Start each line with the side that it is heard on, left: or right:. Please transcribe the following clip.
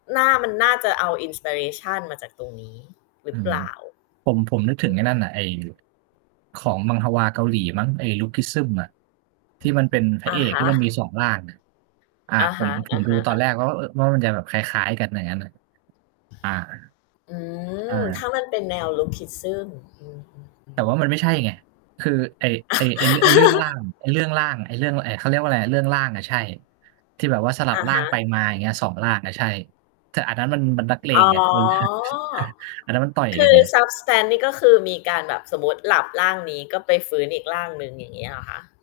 left: น่า มันน่าจะเอา inspiration มาจากตรงนี้หรื
right: อื
left: อเป
right: ม
left: ล่า?
right: ผม ผมนึกถ
left: อ
right: ึ
left: ื
right: งไ
left: อ
right: อ้
left: ฮ
right: นั
left: ึ
right: ่นน่ะ ไอ้ ของมังฮวาเกาหลีมั้ง ไอ้ Lookism อะ ที่มันเป็นพร
left: อ
right: ะเ
left: ะ
right: อ
left: ฮ
right: ก ที่มัน
left: ะ
right: มี 2 ร่างอะ อะ
left: อะ
right: ผ
left: ฮ
right: ม
left: ะ
right: ผ
left: อะ
right: มด
left: ฮ
right: ู
left: ะ
right: ตอนแรก
left: ๆ
right: แล้วก็ เออ ว่ามันจะแบบคล้าย ๆ กันอย่างงั้นน่ะ อา
left: อื
right: ใช
left: ม ถ
right: ่
left: ้ามันเป็นแนว Lookism อืม
right: แต่ว่า
left: ๆ
right: ม
left: ๆ
right: ันไม่ใช่ไง คือไอ้ ไอ้ ไอ้ ไอ้เรื่องร่าง ไอ้เรื่องร่าง ไอ้เรื่อง ไอ เขาเรียกว่าอะไรอะ เรื่อง ร่างอะ ใช่ ที่แบบว่าสลั
left: อ
right: บ
left: ะ
right: ร่
left: ฮ
right: าง
left: ะ
right: ไปมาอย่างเงี้ย 2 ร่างอะ ใช่ แต่อันนั้นมัน มันนักเล
left: อ๋
right: ง
left: อ
right: ไง อันนั้นมันต่อย
left: ค
right: กั
left: ื
right: น
left: อ
right: ไง
left: substance นี่ ก็คือมีการแบบ สมมุติหลับร่างนี้ ก็ไปฟื้นอีกร่างหนึ่ง อย่างนี้เหรอคะ?